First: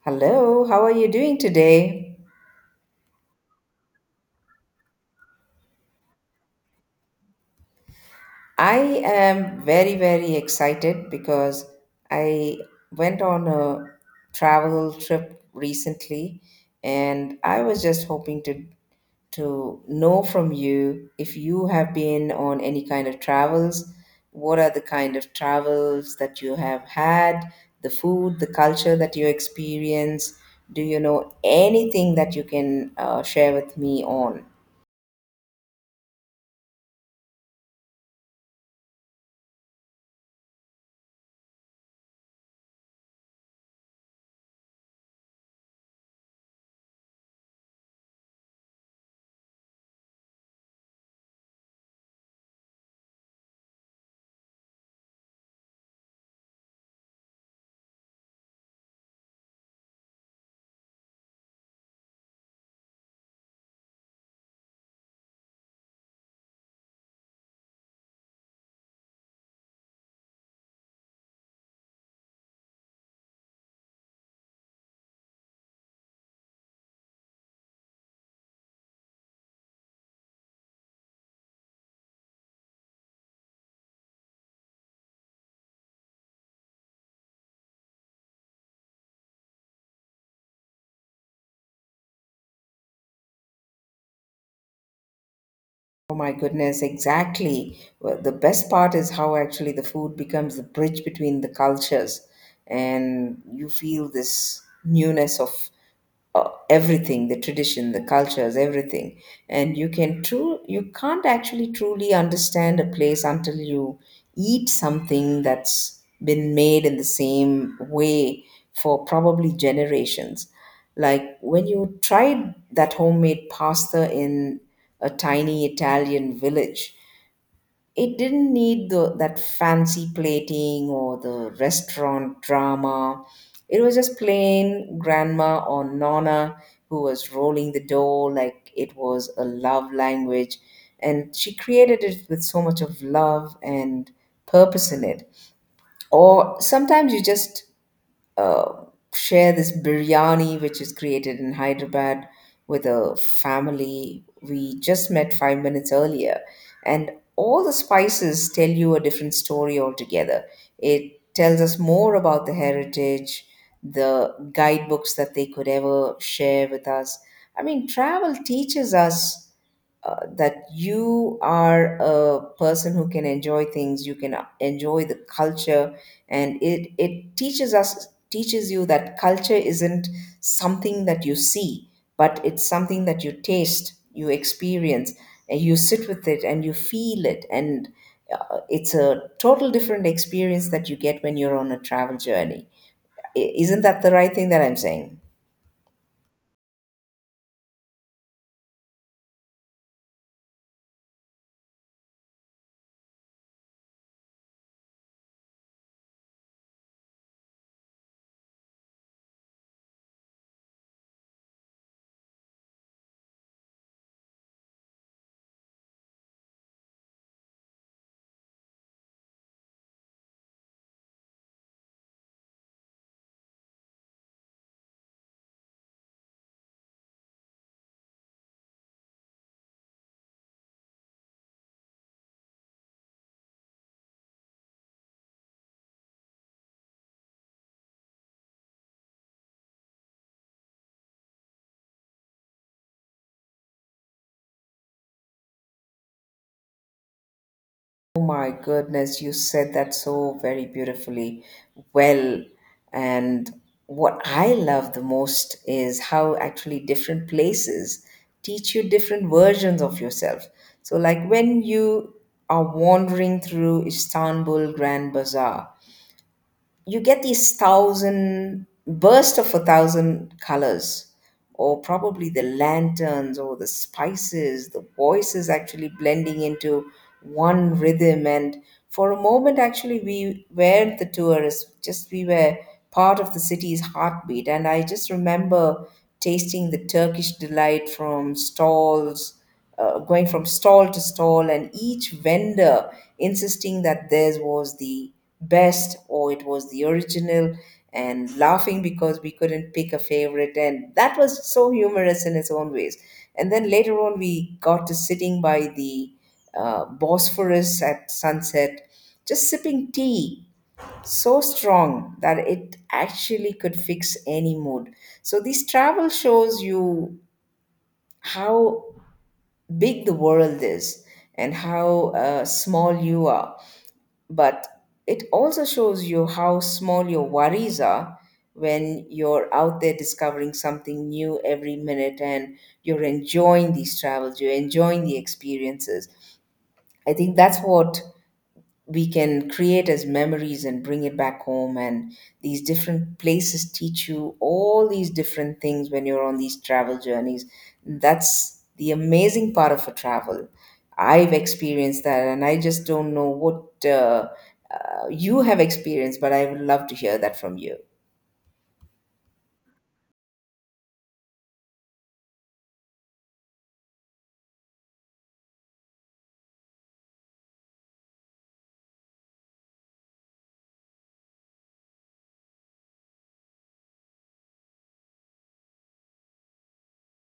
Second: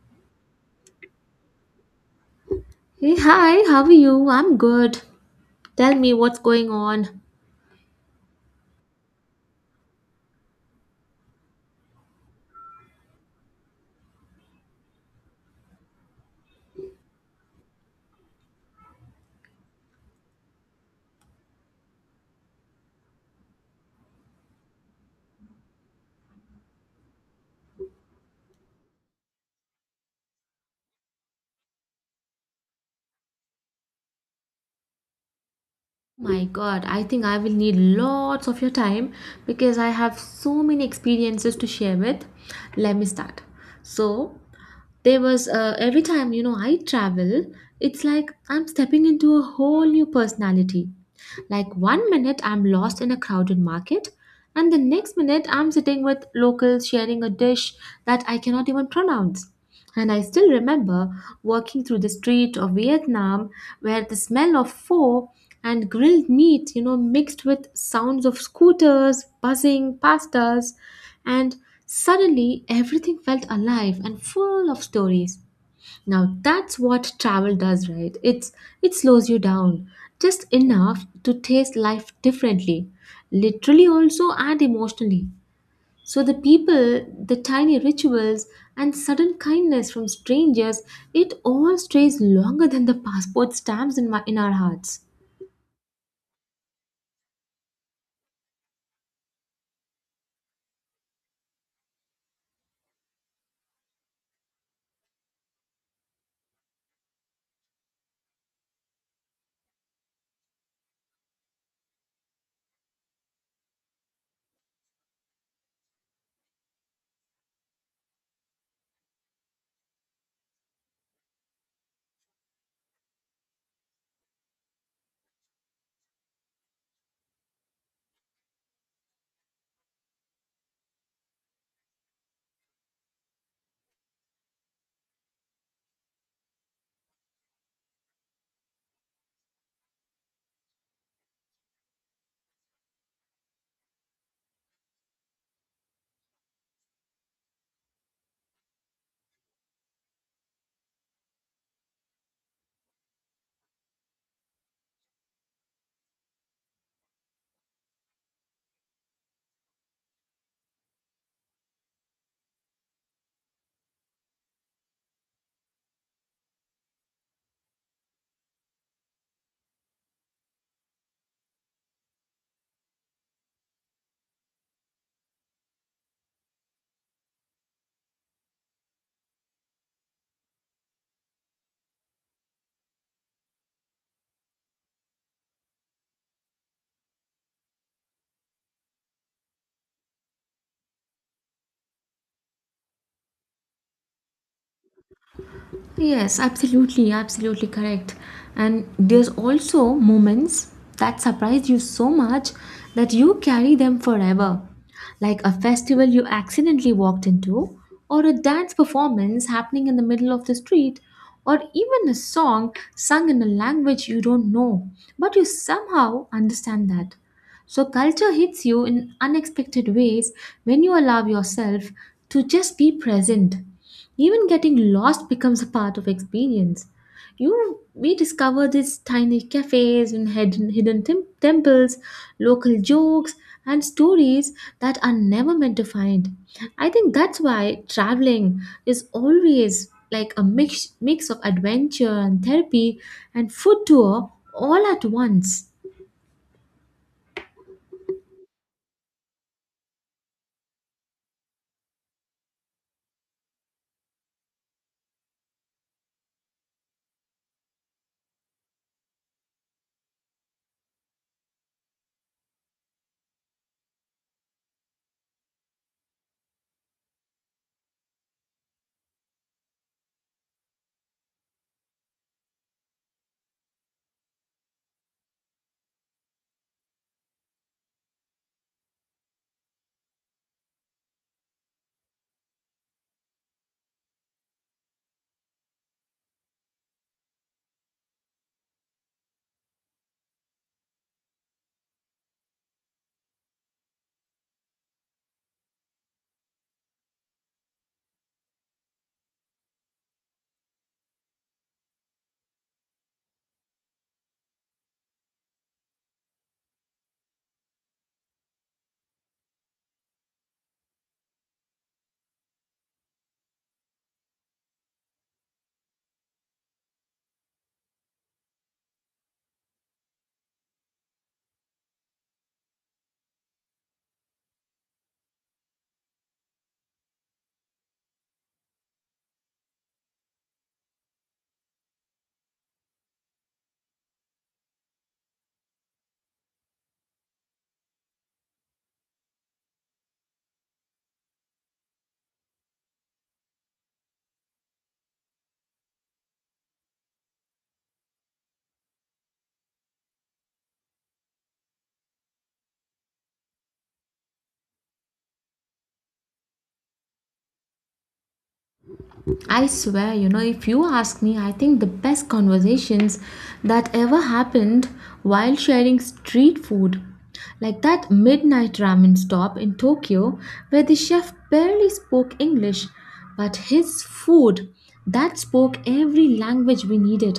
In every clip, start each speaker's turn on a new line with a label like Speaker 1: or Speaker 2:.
Speaker 1: Hello, how are you doing today?
Speaker 2: Hey, hi, how are you? I'm good. Tell me what's going on.
Speaker 1: I am very, very excited because I went on a travel trip recently, and I was just hoping to know from you if you have been on any kind of travels, what are the kind of travels that you have had, the food, the culture that you experience. Do you know anything that you can share with me on?
Speaker 2: My God, I think I will need lots of your time because I have so many experiences to share with. Let me start. So, there was every time I travel, it's like I'm stepping into a whole new personality. Like one minute I'm lost in a crowded market, and the next minute I'm sitting with locals sharing a dish that I cannot even pronounce. And I still remember walking through the street of Vietnam where the smell of pho and grilled meats, mixed with sounds of scooters buzzing past us. And suddenly everything felt alive and full of stories. Now that's what travel does, right? It slows you down just enough to taste life differently, literally also and emotionally. So the people, the tiny rituals, and sudden kindness from strangers, it all stays longer than the passport stamps in our hearts.
Speaker 1: Oh my goodness, exactly. Well, the best part is how actually the food becomes the bridge between the cultures, and you feel this newness of everything, the tradition, the cultures, everything. And you can't actually truly understand a place until you eat something that's been made in the same way for probably generations, like when you tried that homemade pasta in a tiny Italian village. It didn't need that fancy plating or the restaurant drama. It was just plain grandma or nonna, who was rolling the dough like it was a love language. And she created it with so much of love and purpose in it. Or sometimes you just uh, share this biryani, which is created in Hyderabad, with a family we just met 5 minutes earlier, and all the spices tell you a different story altogether. It tells us more about the heritage, the guidebooks that they could ever share with us. I mean, travel teaches us that you are a person who can enjoy things, you can enjoy the culture. And it teaches you that culture isn't something that you see, but it's something that you taste, you experience, and you sit with it and you feel it. And it's a total different experience that you get when you're on a travel journey. Isn't that the right thing that I'm saying?
Speaker 2: Yes, absolutely, absolutely correct. And there's also moments that surprise you so much that you carry them forever. Like a festival you accidentally walked into, or a dance performance happening in the middle of the street, or even a song sung in a language you don't know, but you somehow understand that. So, culture hits you in unexpected ways when you allow yourself to just be present. Even getting lost becomes a part of experience. You we discover these tiny cafes and hidden temples, local jokes and stories that are never meant to find. I think that's why traveling is always like a mix of adventure and therapy and food tour all at once.
Speaker 1: Oh my goodness, you said that so very beautifully. Well, and what I love the most is how actually different places teach you different versions of yourself. So, like when you are wandering through Istanbul Grand Bazaar, you get these thousand burst of a thousand colors, or probably the lanterns or the spices, the voices actually blending into one rhythm. And for a moment, actually, we were part of the city's heartbeat. And I just remember tasting the Turkish delight from stalls, going from stall to stall, and each vendor insisting that theirs was the best or it was the original, and laughing because we couldn't pick a favorite. And that was so humorous in its own ways. And then later on, we got to sitting by the Bosphorus at sunset, just sipping tea so strong that it actually could fix any mood. So these travel shows you how big the world is and how small you are. But it also shows you how small your worries are when you're out there discovering something new every minute, and you're enjoying these travels, you're enjoying the experiences. I think that's what we can create as memories and bring it back home. And these different places teach you all these different things when you're on these travel journeys. That's the amazing part of a travel. I've experienced that, and I just don't know what you have experienced, but I would love to hear that from you.
Speaker 2: I swear, if you ask me, I think the best conversations that ever happened while sharing street food, like that midnight ramen stop in Tokyo where the chef barely spoke English, but his food that spoke every language we needed.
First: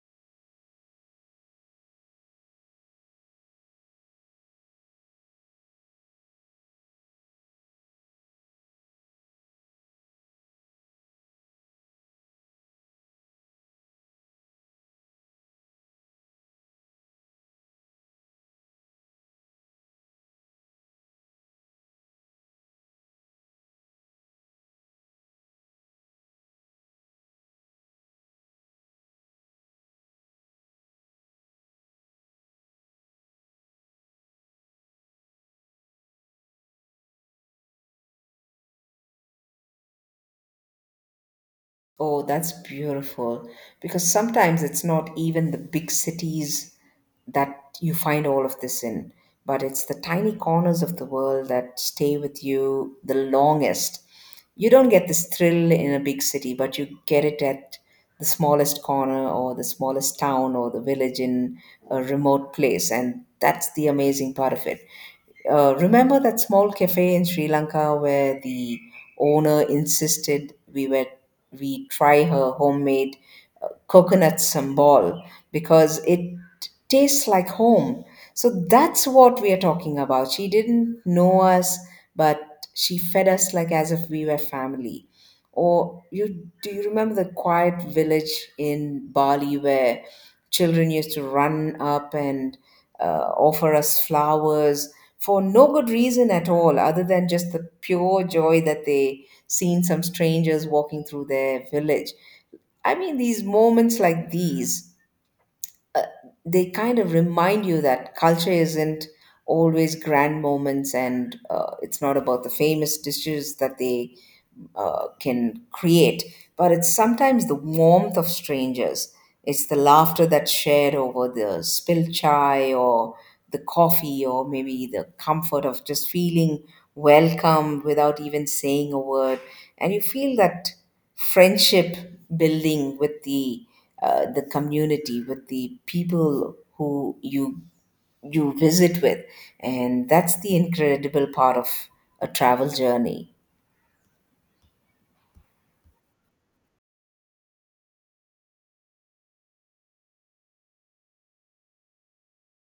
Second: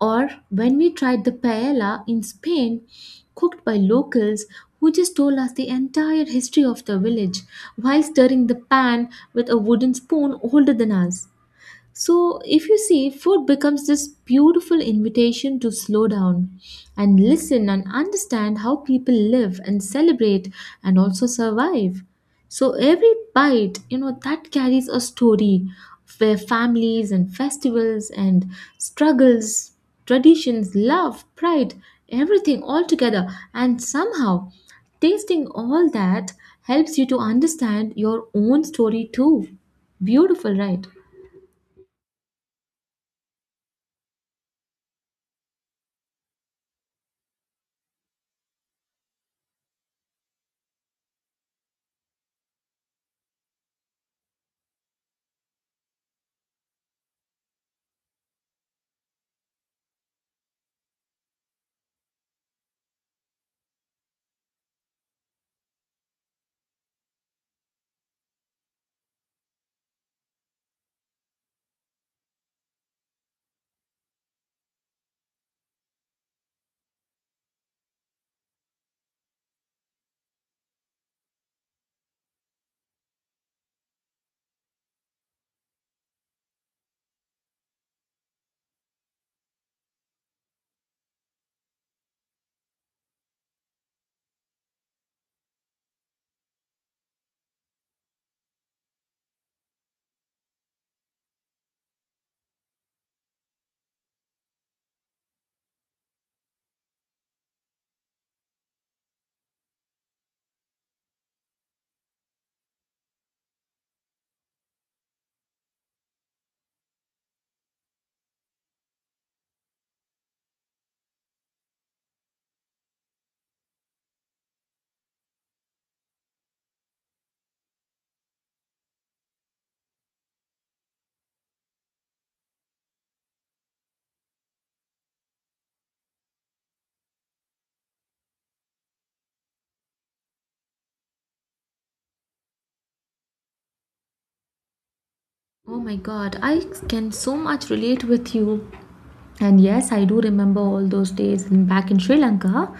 Speaker 2: Or when we tried the paella in Spain, cooked by locals who just told us the entire history of the village while stirring the pan with a wooden spoon older than us. So, if you see, food becomes this beautiful invitation to slow down and listen and understand how people live and celebrate and also survive. So, every bite, that carries a story where families and festivals and struggles, traditions, love, pride, everything all together. And somehow, tasting all that helps you to understand your own story too. Beautiful, right?
Speaker 1: Oh, that's beautiful. Because sometimes it's not even the big cities that you find all of this in, but it's the tiny corners of the world that stay with you the longest. You don't get this thrill in a big city, but you get it at the smallest corner or the smallest town or the village in a remote place. And that's the amazing part of it. Remember that small cafe in Sri Lanka where the owner insisted we try her homemade coconut sambal because it tastes like home. So that's what we are talking about. She didn't know us, but she fed us like as if we were family. Or you do you remember the quiet village in Bali where children used to run up and offer us flowers for no good reason at all, other than just the pure joy that they seen some strangers walking through their village. I mean, these moments like these, uh, they kind of remind you that culture isn't always grand moments, and it's not about the famous dishes that they can create, but it's sometimes the warmth of strangers. It's the laughter that's shared over the spilled chai or the coffee, or maybe the comfort of just feeling welcome without even saying a word. And you feel that friendship building with the community, with the people who you visit with. And that's the incredible part of a travel journey.
Speaker 2: Oh my God, I can so much relate with you. And yes, I do remember all those days back in Sri Lanka.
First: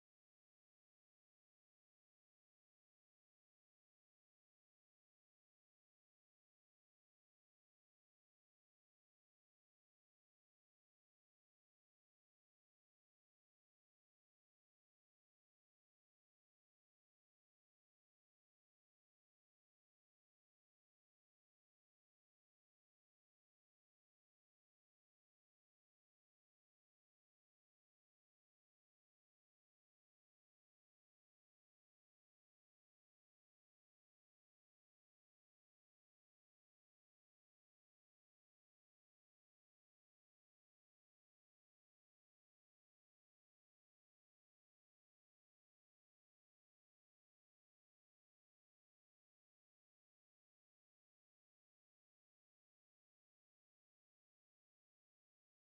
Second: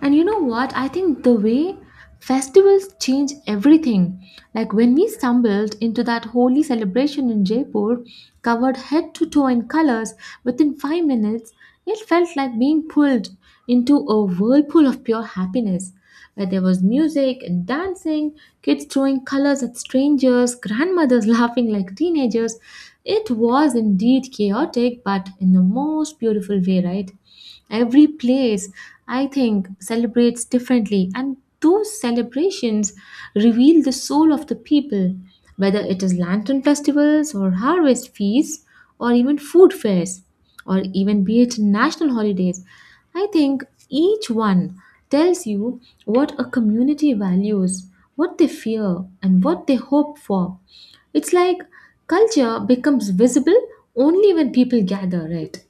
Speaker 2: And you know what? I think the way festivals change everything. Like when we stumbled into that holy celebration in Jaipur, covered head to toe in colors, within 5 minutes, it felt like being pulled into a whirlpool of pure happiness where there was music and dancing, kids throwing colors at strangers, grandmothers laughing like teenagers. It was indeed chaotic, but in the most beautiful way, right? Every place, I think, celebrates differently, and those celebrations reveal the soul of the people, whether it is lantern festivals or harvest feasts or even food fairs or even be it national holidays. I think each one tells you what a community values, what they fear, and what they hope for. It's like culture becomes visible only when people gather, right?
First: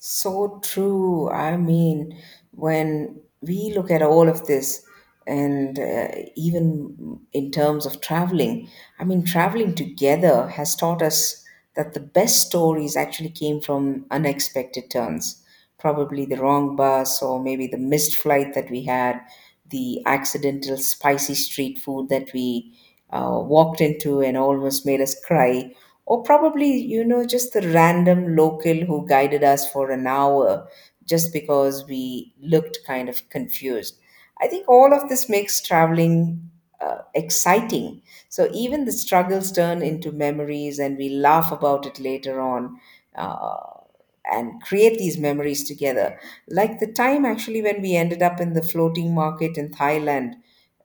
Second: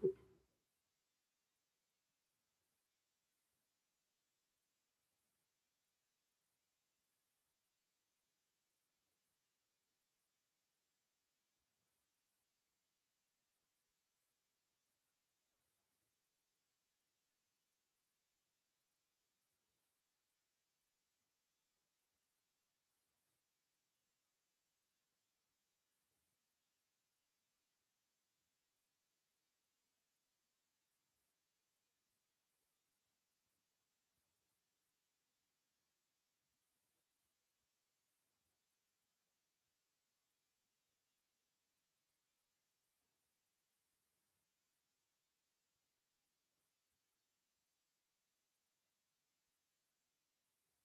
Speaker 1: So true. I mean, when we look at all of this, and even in terms of traveling, I mean, traveling together has taught us that the best stories actually came from unexpected turns. Probably the wrong bus, or maybe the missed flight that we had, the accidental spicy street food that we walked into and almost made us cry, or probably, you know, just the random local who guided us for an hour just because we looked kind of confused. I think all of this makes traveling exciting. So even the struggles turn into memories and we laugh about it later on. Uh, and create these memories together. Like the time, actually, when we ended up in the floating market in Thailand,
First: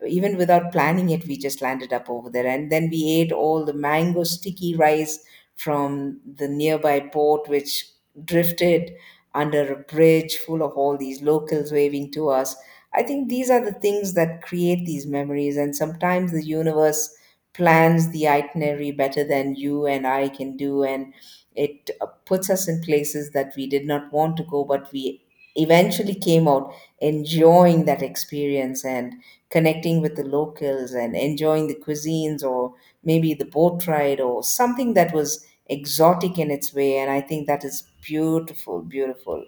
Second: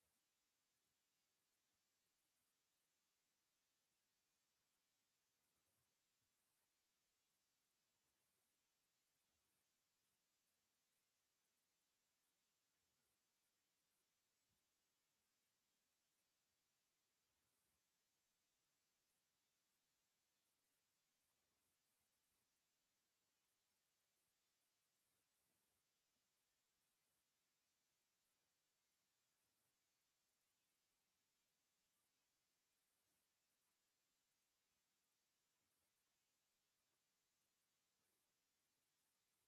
Speaker 1: even without planning it, we just landed up over there. And then we ate all the mango sticky rice from the nearby port, which drifted under a bridge full of all these locals waving to us. I think these are the things that create these memories. And sometimes the universe plans the itinerary better than you and I can do. And it puts us in places that we did not want to go, but we eventually came out enjoying that experience and connecting with the locals and enjoying the cuisines, or maybe the boat ride or something that was exotic in its way. And I think that is beautiful, beautiful.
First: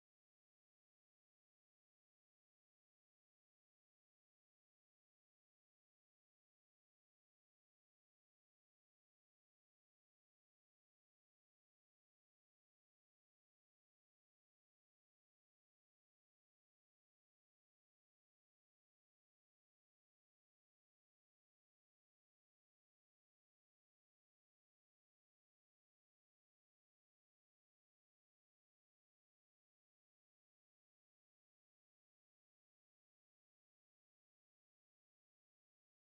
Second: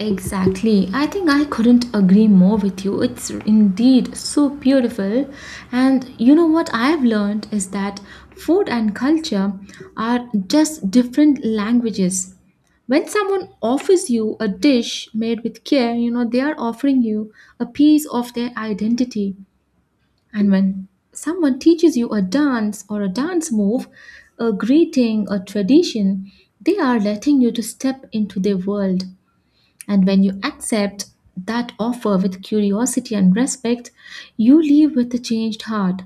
Speaker 2: Exactly. I think I couldn't agree more with you. It's indeed so beautiful. And you know what I've learned is that food and culture are just different languages. When someone offers you a dish made with care, they are offering you a piece of their identity. And when someone teaches you a dance or a dance move, a greeting, a tradition, they are letting you to step into their world, and when you accept that offer with curiosity and respect, you leave with a changed heart.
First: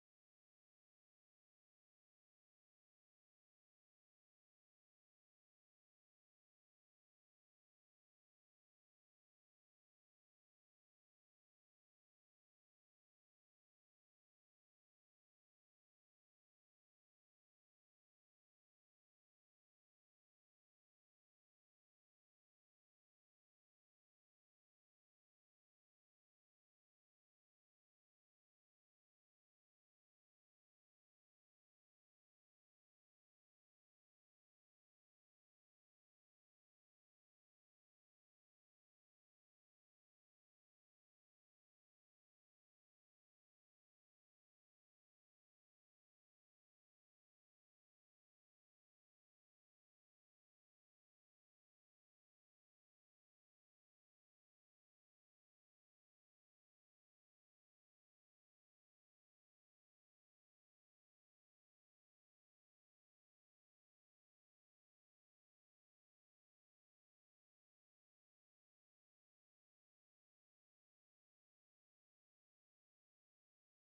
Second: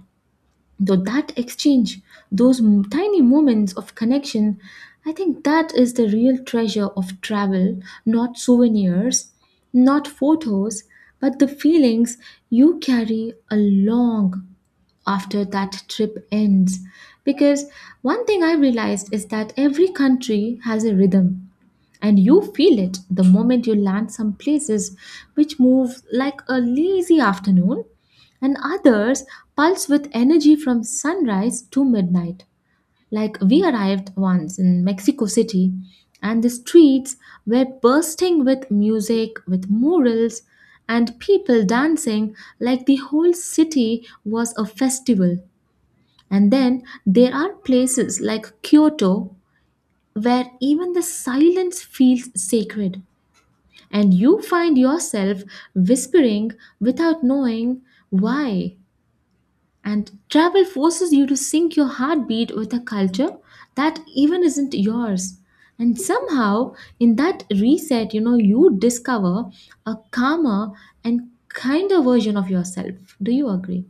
Speaker 2: So that exchange, those tiny moments of connection, I think that is the real treasure of travel, not souvenirs, not photos, but the feelings you carry along after that trip ends. Because one thing I realized is that every country has a rhythm and you feel it the moment you land. Some places which move like a lazy afternoon, and others pulse with energy from sunrise to midnight. Like we arrived once in Mexico City, and the streets were bursting with music, with murals, and people dancing like the whole city was a festival. And then there are places like Kyoto where even the silence feels sacred and you find yourself whispering without knowing why. And travel forces you to sync your heartbeat with a culture that even isn't yours. And somehow, in that reset, you discover a calmer and kinder version of yourself. Do you agree?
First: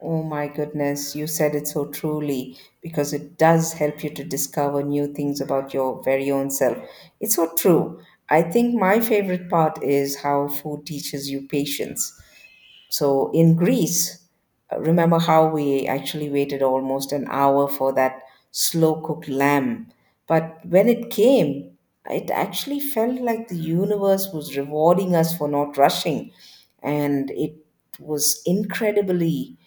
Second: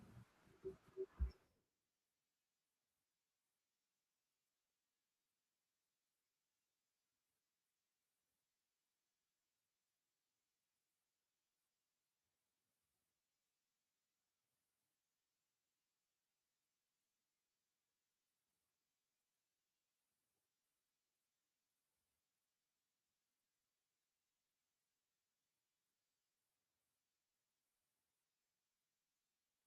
Speaker 1: Oh my goodness, you said it so truly, because it does help you to discover new things about your very own self. It's so true. I think my favorite part is how food teaches you patience. So in Greece, remember how we actually waited almost an hour for that slow cooked lamb. But when it came, it actually felt like the universe was rewarding us for not rushing. And it was incredibly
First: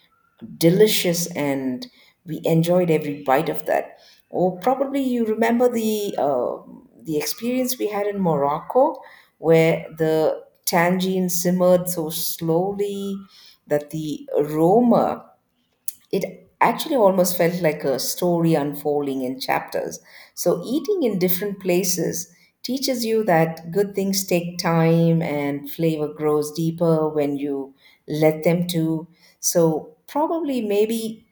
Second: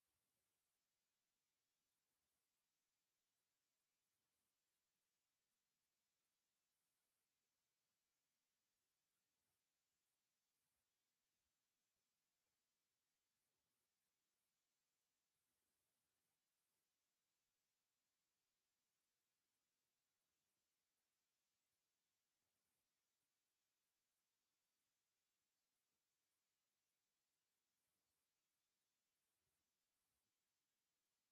Speaker 1: delicious, and we enjoyed every bite of that. Or probably you remember the experience we had in Morocco, where the tangine simmered so slowly that the aroma, it actually almost felt like a story unfolding in chapters. So, eating in different places teaches you that good things take time, and flavor grows deeper when you let them to. So, probably maybe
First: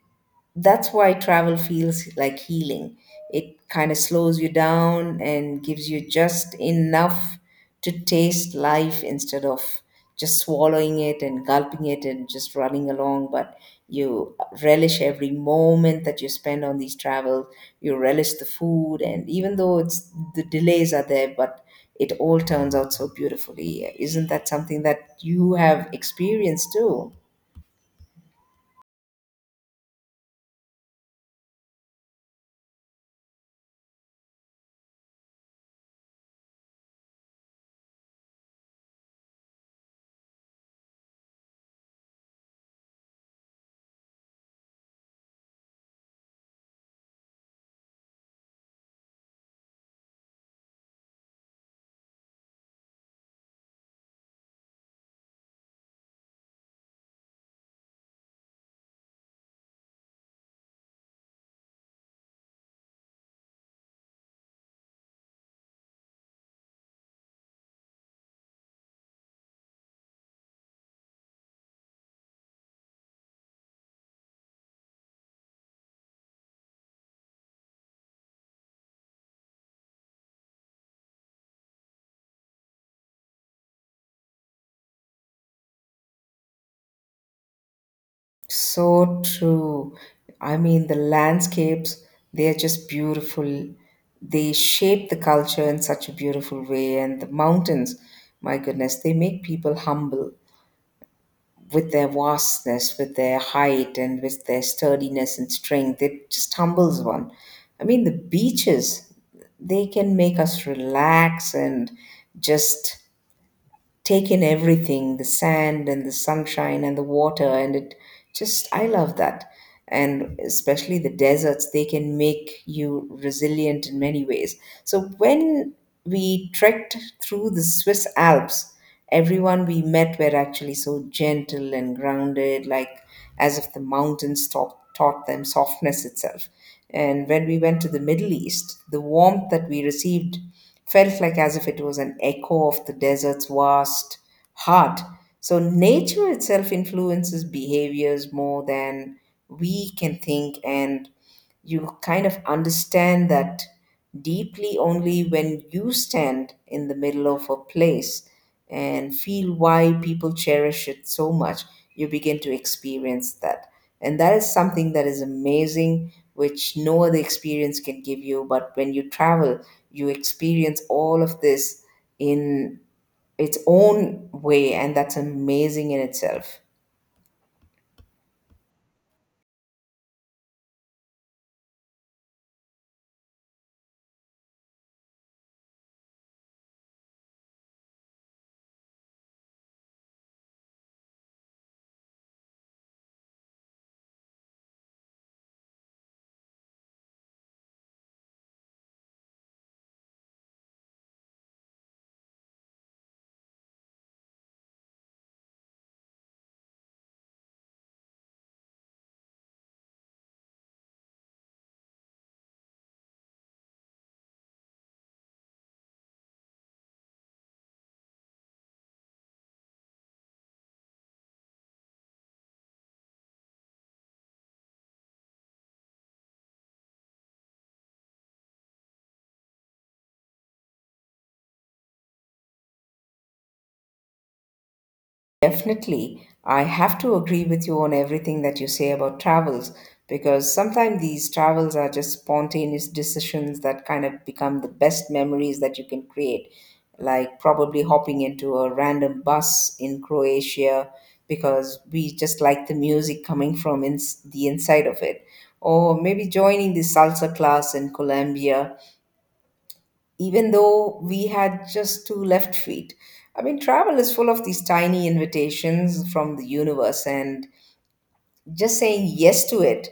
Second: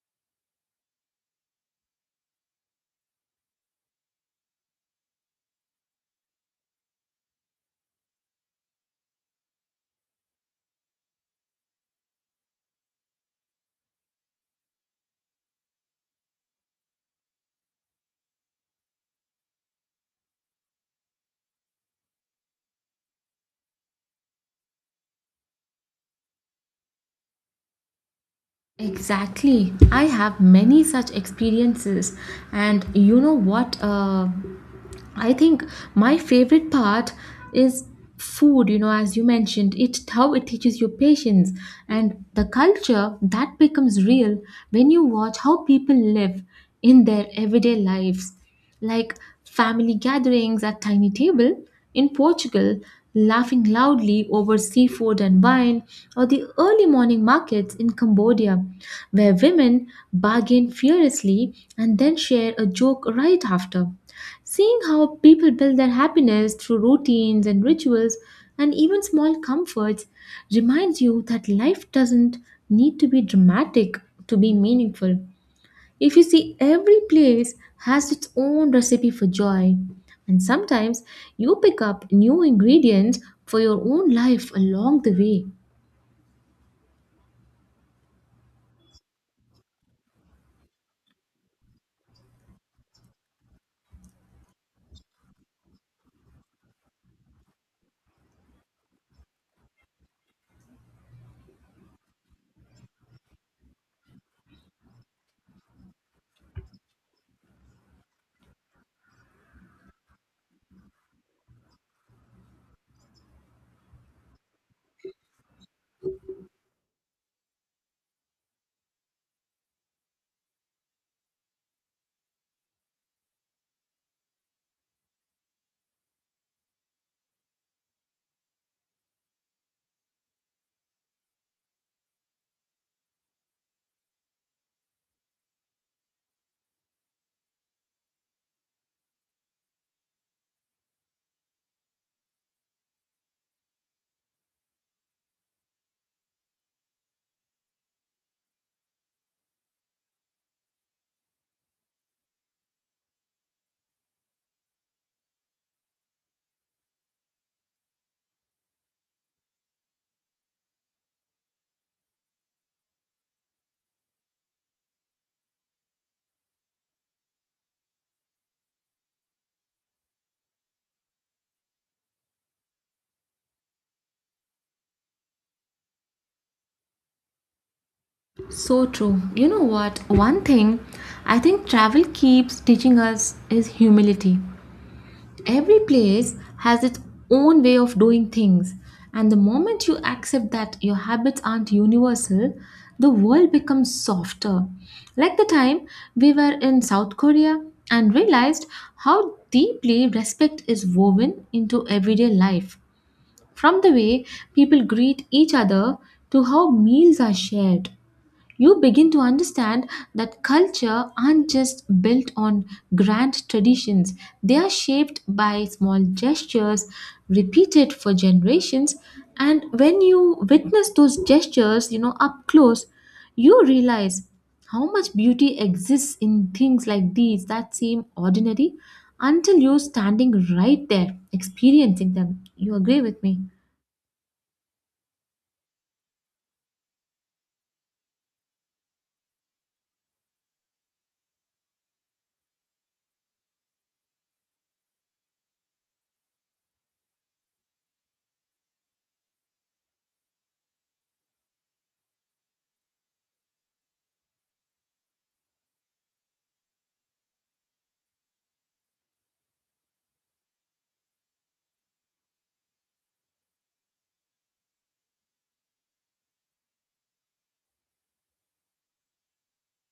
Speaker 1: that's why travel feels like healing. It kind of slows you down and gives you just enough to taste life instead of just swallowing it and gulping it and just running along. But you relish every moment that you spend on these travels. You relish the food, and even though it's the delays are there, but it all turns out so beautifully. Isn't that something that you have experienced too?
Speaker 2: Exactly. I have many such experiences, and you know what? I think my favorite part is food, as you mentioned, it how it teaches you patience and the culture that becomes real when you watch how people live in their everyday lives. Like family gatherings at tiny table in Portugal, laughing loudly over seafood and wine, or the early morning markets in Cambodia, where women bargain furiously and then share a joke right after. Seeing how people build their happiness through routines and rituals and even small comforts reminds you that life doesn't need to be dramatic to be meaningful. If you see, every place has its own recipe for joy, and sometimes you pick up new ingredients for your own life along the way.
Speaker 1: So true. I mean, the landscapes, they're just beautiful. They shape the culture in such a beautiful way. And the mountains, my goodness, they make people humble with their vastness, with their height, and with their sturdiness and strength. It just humbles one. I mean, the beaches, they can make us relax and just take in everything, the sand and the sunshine and the water. And it, just I love that. And especially the deserts, they can make you resilient in many ways. So when we trekked through the Swiss Alps, everyone we met were actually so gentle and grounded, like as if the mountains taught them softness itself. And when we went to the Middle East, the warmth that we received felt like as if it was an echo of the desert's vast heart. So, nature itself influences behaviors more than we can think, and you kind of understand that deeply only when you stand in the middle of a place and feel why people cherish it so much. You begin to experience that, and that is something that is amazing, which no other experience can give you. But when you travel, you experience all of this in its own way, and that's amazing in itself.
Speaker 2: So true. You know what? One thing I think travel keeps teaching us is humility. Every place has its own way of doing things, and the moment you accept that your habits aren't universal, the world becomes softer. Like the time we were in South Korea and realized how deeply respect is woven into everyday life, from the way people greet each other to how meals are shared. You begin to understand that culture aren't just built on grand traditions. They are shaped by small gestures repeated for generations. And when you witness those gestures, up close, you realize how much beauty exists in things like these that seem ordinary until you're standing right there experiencing them. You agree with me?
Speaker 1: Definitely. I have to agree with you on everything that you say about travels, because sometimes these travels are just spontaneous decisions that kind of become the best memories that you can create. Like probably hopping into a random bus in Croatia because we just like the music coming from the inside of it. Or maybe joining the salsa class in Colombia even though we had just two left feet. I mean, travel is full of these tiny invitations from the universe, and just saying yes to it,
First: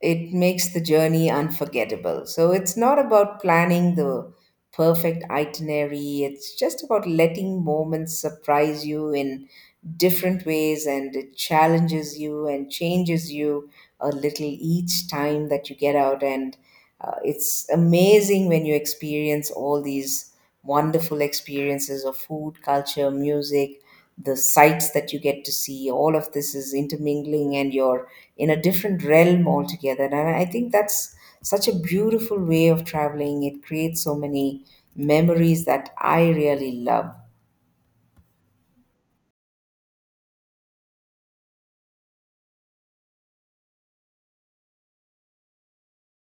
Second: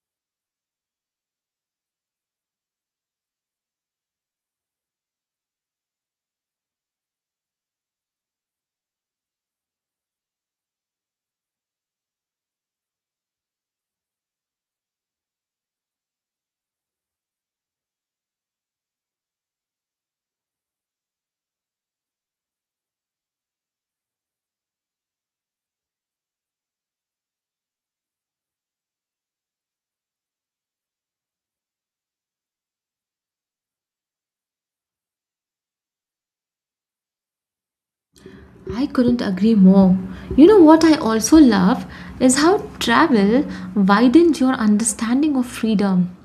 Speaker 1: it makes the journey unforgettable. So it's not about planning the perfect itinerary, it's just about letting moments surprise you in different ways, and it challenges you and changes you a little each time that you get out. And it's amazing when you experience all these wonderful experiences of food, culture, music, the sights that you get to see. All of this is intermingling, and you're in a different realm altogether, and I think that's such a beautiful way of traveling. It creates so many memories that I really love.
Speaker 2: I couldn't agree more. You know what I also love is how travel widens your understanding of freedom.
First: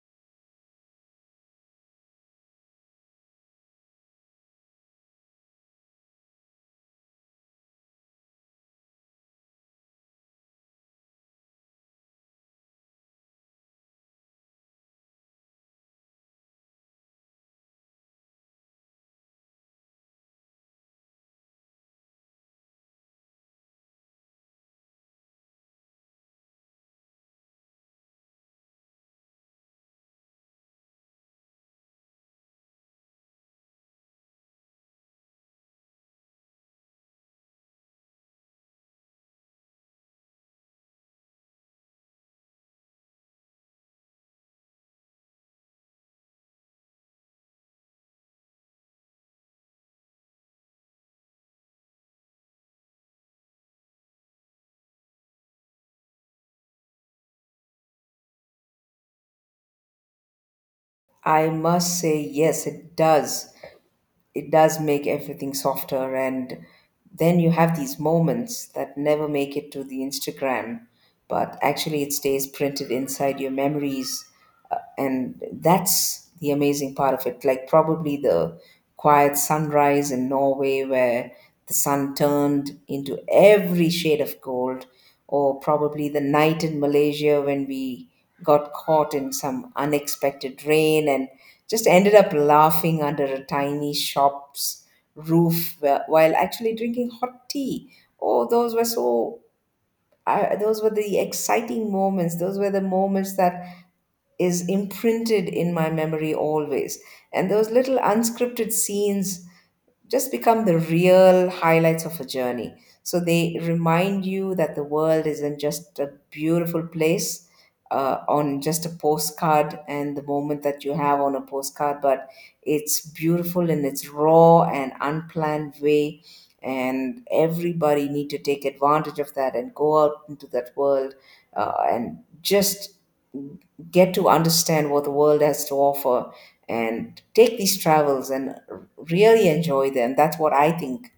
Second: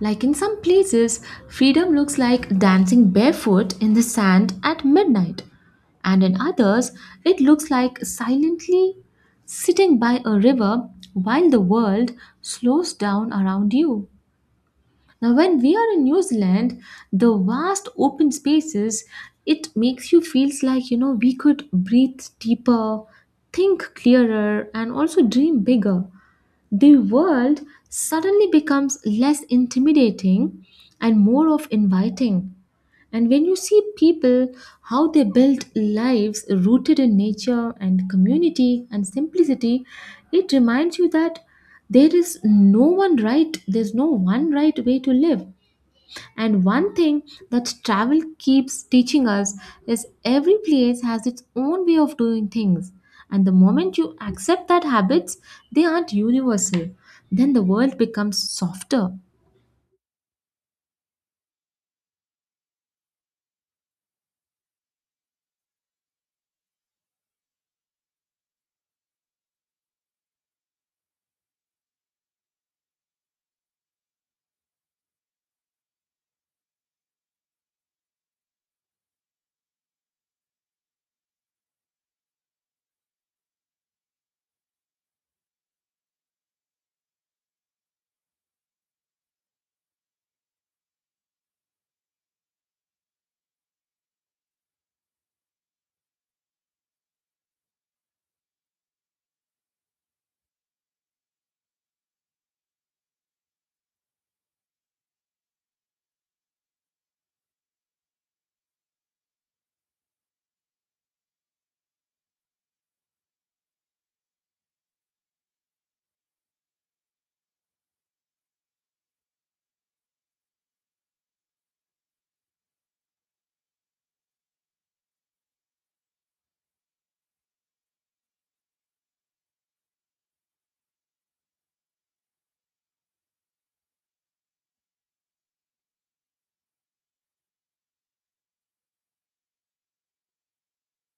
Speaker 2: Like in some places, freedom looks like dancing barefoot in the sand at midnight, and in others, it looks like silently sitting by a river while the world slows down around you. Now, when we are in New Zealand, the vast open spaces, it makes you feels like we could breathe deeper, think clearer, and also dream bigger. The world suddenly becomes less intimidating and more of inviting. And when you see people how they build lives rooted in nature and community and simplicity, it reminds you that there's no one right way to live. And one thing that travel keeps teaching us is every place has its own way of doing things. And the moment you accept that habits, they aren't universal, then the world becomes softer.
Speaker 1: I must say, yes, it does. It does make everything softer, and then you have these moments that never make it to the Instagram, but actually it stays printed inside your memories. And that's the amazing part of it, like probably the quiet sunrise in Norway where the sun turned into every shade of gold, or probably the night in Malaysia when we got caught in some unexpected rain and just ended up laughing under a tiny shop's roof while actually drinking hot tea. Oh, those were so, those were the exciting moments. Those were the moments that is imprinted in my memory always. And those little unscripted scenes just become the real highlights of a journey. So they remind you that the world isn't just a beautiful place on just a postcard and the moment that you have on a postcard, but it's beautiful in its raw and unplanned way. And everybody need to take advantage of that and go out into that world, and just get to understand what the world has to offer and take these travels and really enjoy them. That's what I think.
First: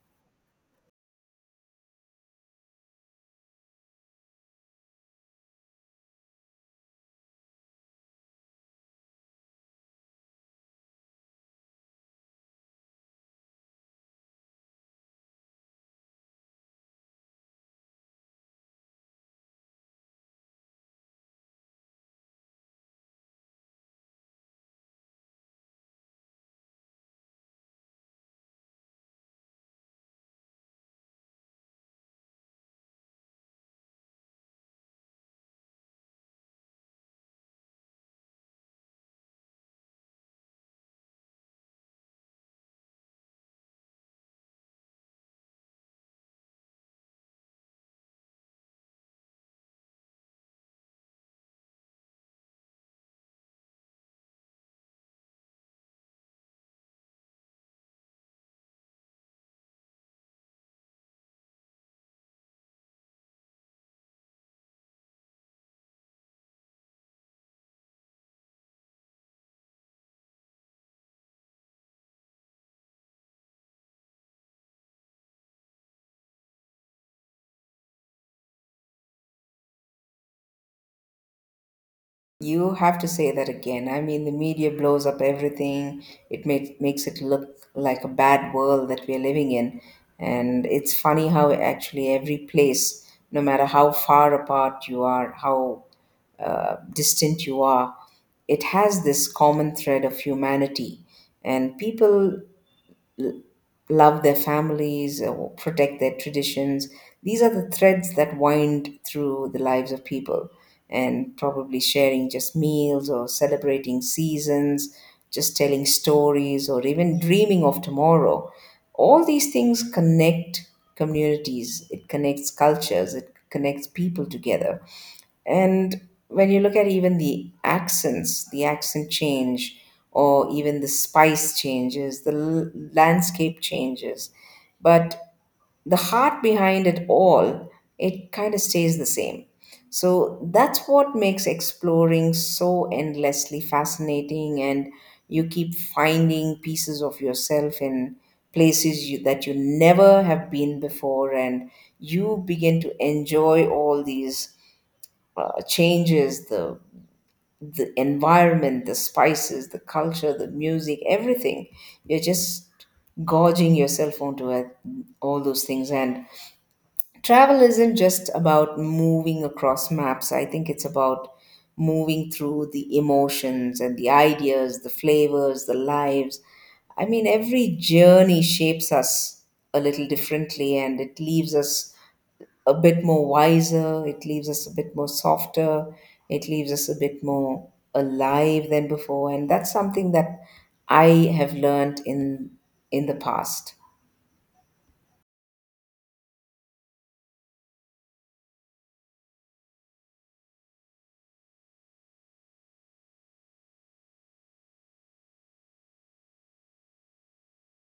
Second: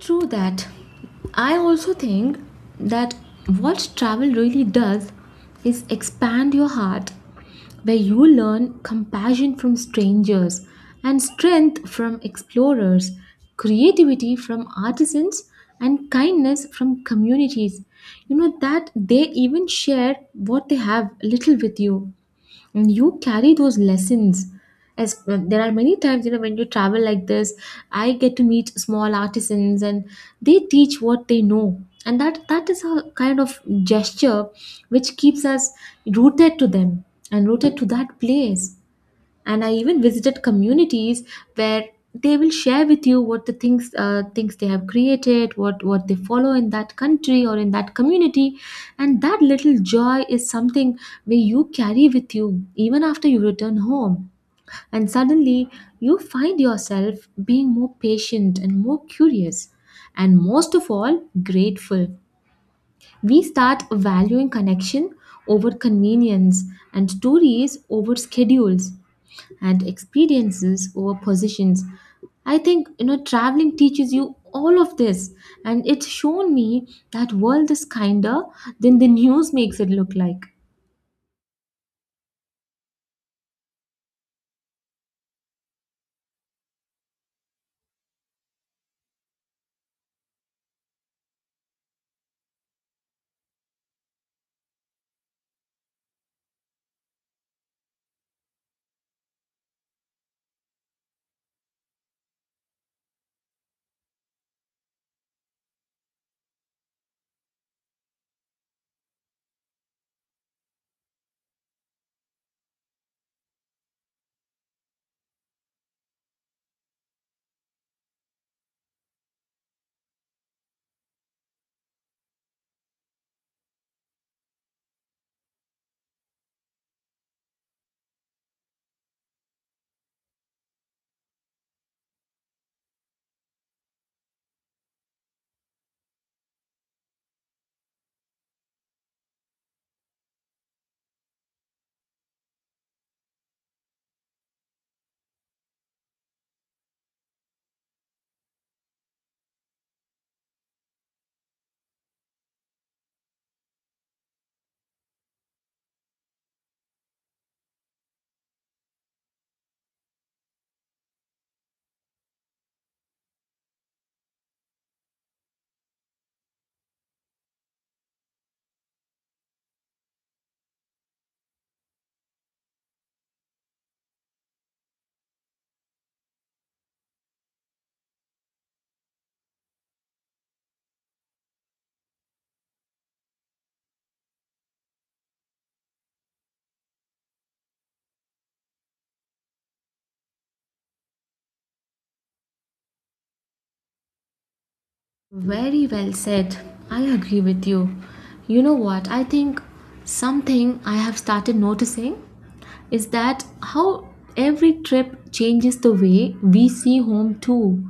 Speaker 2: True that. I also think that what travel really does is expand your heart, where you learn compassion from strangers and strength from explorers, creativity from artisans, and kindness from communities. You know that they even share what they have little with you, and you carry those lessons as there are many times, when you travel like this, I get to meet small artisans and they teach what they know. And that is a kind of gesture which keeps us rooted to them and rooted to that place. And I even visited communities where they will share with you what the things things they have created, what they follow in that country or in that community. And that little joy is something where you carry with you even after you return home. And suddenly you find yourself being more patient and more curious and most of all grateful. We start valuing connection over convenience and stories over schedules and experiences over positions. I think traveling teaches you all of this, and it's shown me that world is kinder than the news makes it look like.
Speaker 1: You have to say that again. I mean, the media blows up everything. It makes it look like a bad world that we're living in. And it's funny how actually every place, no matter how far apart you are, how distant you are, it has this common thread of humanity. And people love their families or protect their traditions. These are the threads that wind through the lives of people, and probably sharing just meals or celebrating seasons, just telling stories, or even dreaming of tomorrow. All these things connect communities, it connects cultures, it connects people together. And when you look at even the accents, the accent change, or even the spice changes, the landscape changes, but the heart behind it all, it kind of stays the same. So that's what makes exploring so endlessly fascinating, and you keep finding pieces of yourself in that you never have been before, and you begin to enjoy all these changes, the environment, the spices, the culture, the music, everything. You're just gorging yourself onto it, all those things. And travel isn't just about moving across maps. I think it's about moving through the emotions and the ideas, the flavors, the lives. I mean, every journey shapes us a little differently, and it leaves us a bit more wiser, it leaves us a bit more softer, it leaves us a bit more alive than before. And that's something that I have learned in the past.
Speaker 2: Very well said. I agree with you. You know what? I think something I have started noticing is that how every trip changes the way we see home too.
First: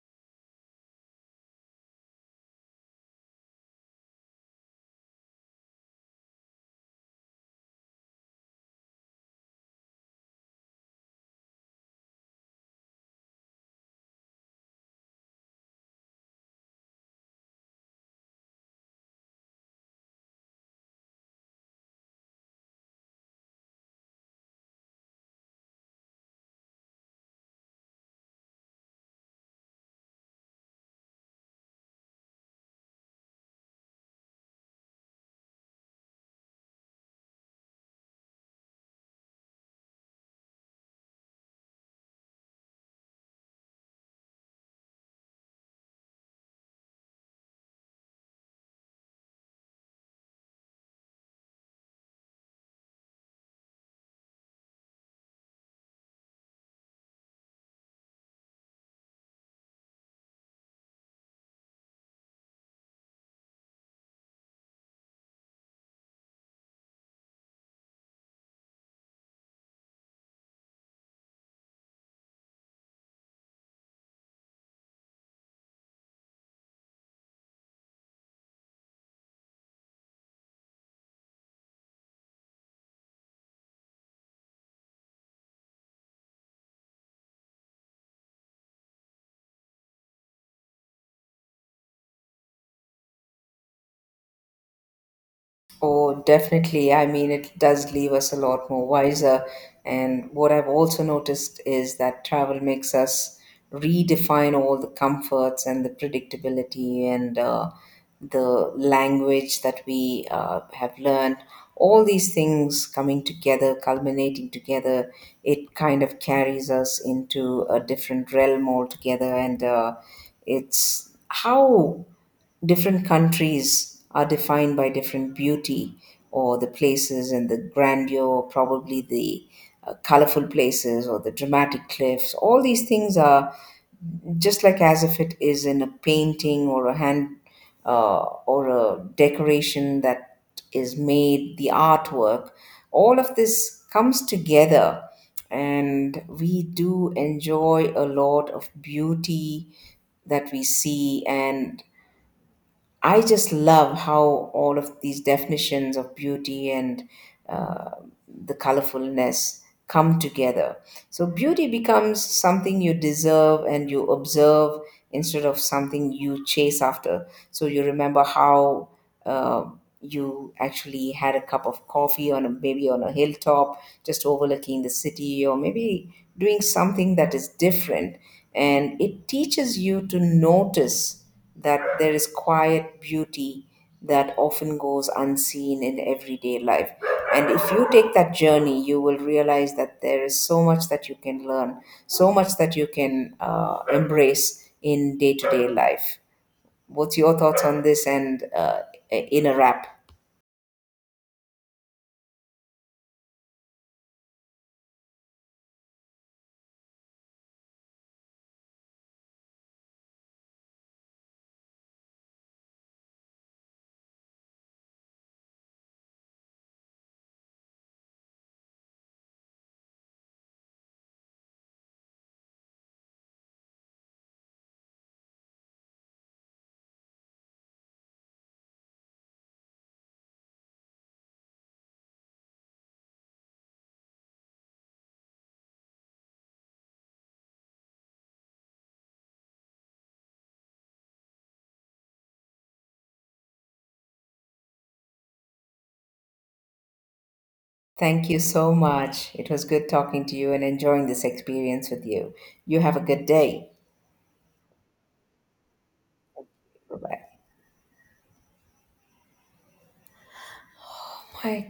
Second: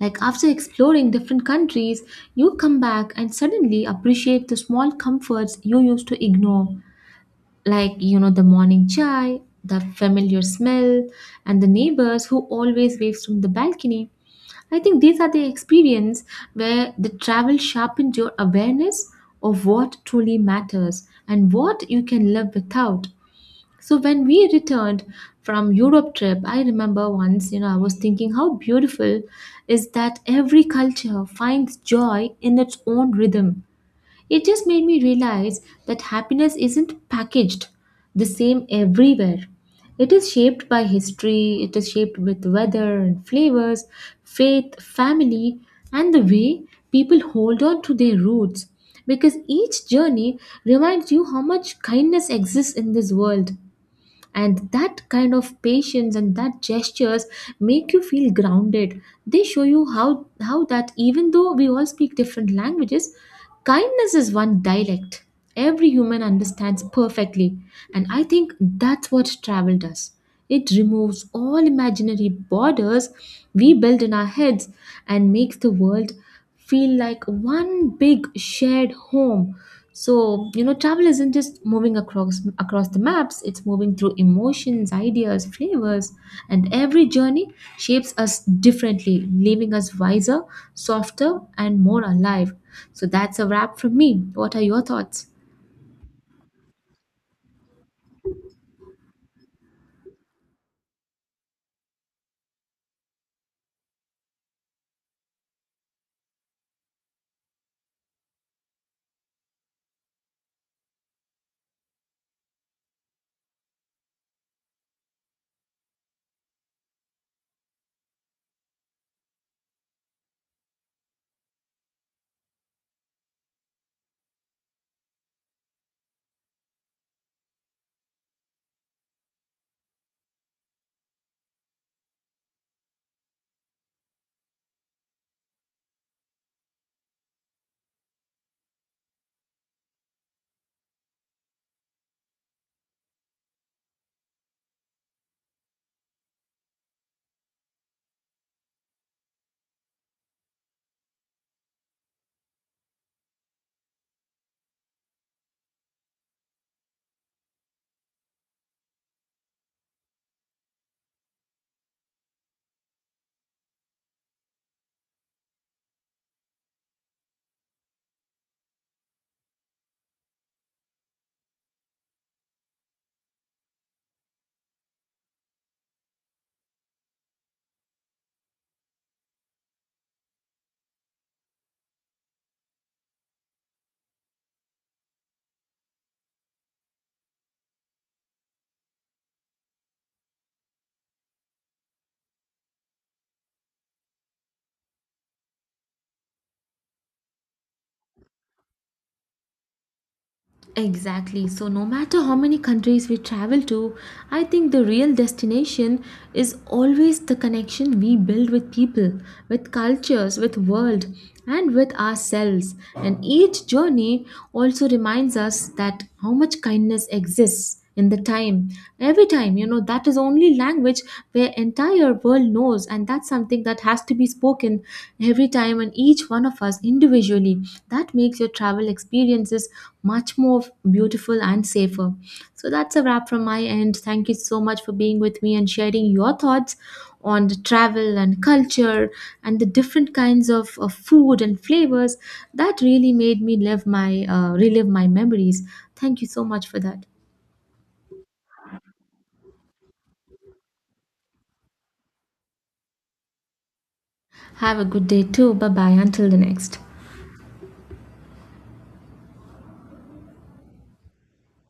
Speaker 2: Like after exploring different countries, you come back and suddenly appreciate the small comforts you used to ignore, like the morning chai, the familiar smell, and the neighbors who always waves from the balcony. I think these are the experience where the travel sharpened your awareness of what truly matters and what you can live without. So when we returned from Europe trip, I remember once, I was thinking how beautiful is that every culture finds joy in its own rhythm. It just made me realize that happiness isn't packaged the same everywhere. It is shaped by history, it is shaped with weather and flavors, faith, family, and the way people hold on to their roots. Because each journey reminds you how much kindness exists in this world, and that kind of patience and that gestures make you feel grounded. They show you how that even though we all speak different languages, kindness is one dialect every human understands perfectly. And I think that's what travel does. It removes all imaginary borders we build in our heads and makes the world feel like one big shared home. So, travel isn't just moving across the maps, it's moving through emotions, ideas, flavors, and every journey shapes us differently, leaving us wiser, softer, and more alive. So that's a wrap from me. What are your thoughts?
Speaker 1: Oh, definitely. I mean, it does leave us a lot more wiser. And what I've also noticed is that travel makes us redefine all the comforts and the predictability and the language that we have learned. All these things coming together, culminating together, it kind of carries us into a different realm altogether. And it's how different countries are defined by different beauty or the places and the grandeur, probably the colorful places or the dramatic cliffs. All these things are just like as if it is in a painting or a hand, uh, or a decoration that is made, the artwork. All of this comes together. And we do enjoy a lot of beauty that we see, and I just love how all of these definitions of beauty and uh, the colorfulness come together. So, beauty becomes something you deserve and you observe instead of something you chase after. So, you remember how uh, you actually had a cup of coffee on a, maybe on a hilltop, just overlooking the city, or maybe doing something that is different. And it teaches you to notice that there is quiet beauty that often goes unseen in everyday life. And if you take that journey, you will realize that there is so much that you can learn, so much that you can embrace in day to day life. What's your thoughts on this, and in a wrap?
Speaker 2: Exactly. So, no matter how many countries we travel to, I think the real destination is always the connection we build with people, with cultures, with world, and with ourselves. And each journey also reminds us that how much kindness exists in the time. Every time, that is only language where entire world knows, and that's something that has to be spoken every time and each one of us individually that makes your travel experiences much more beautiful and safer. So that's a wrap from my end. Thank you so much for being with me and sharing your thoughts on the travel and culture and the different kinds of food and flavors that really made me live my relive my memories. Thank you so much for that.
Speaker 1: Thank you so much. It was good talking to you and enjoying this experience with you. You have a good day.
Speaker 2: Have a good day too. Bye bye. Until the next.
Speaker 1: Bye bye. My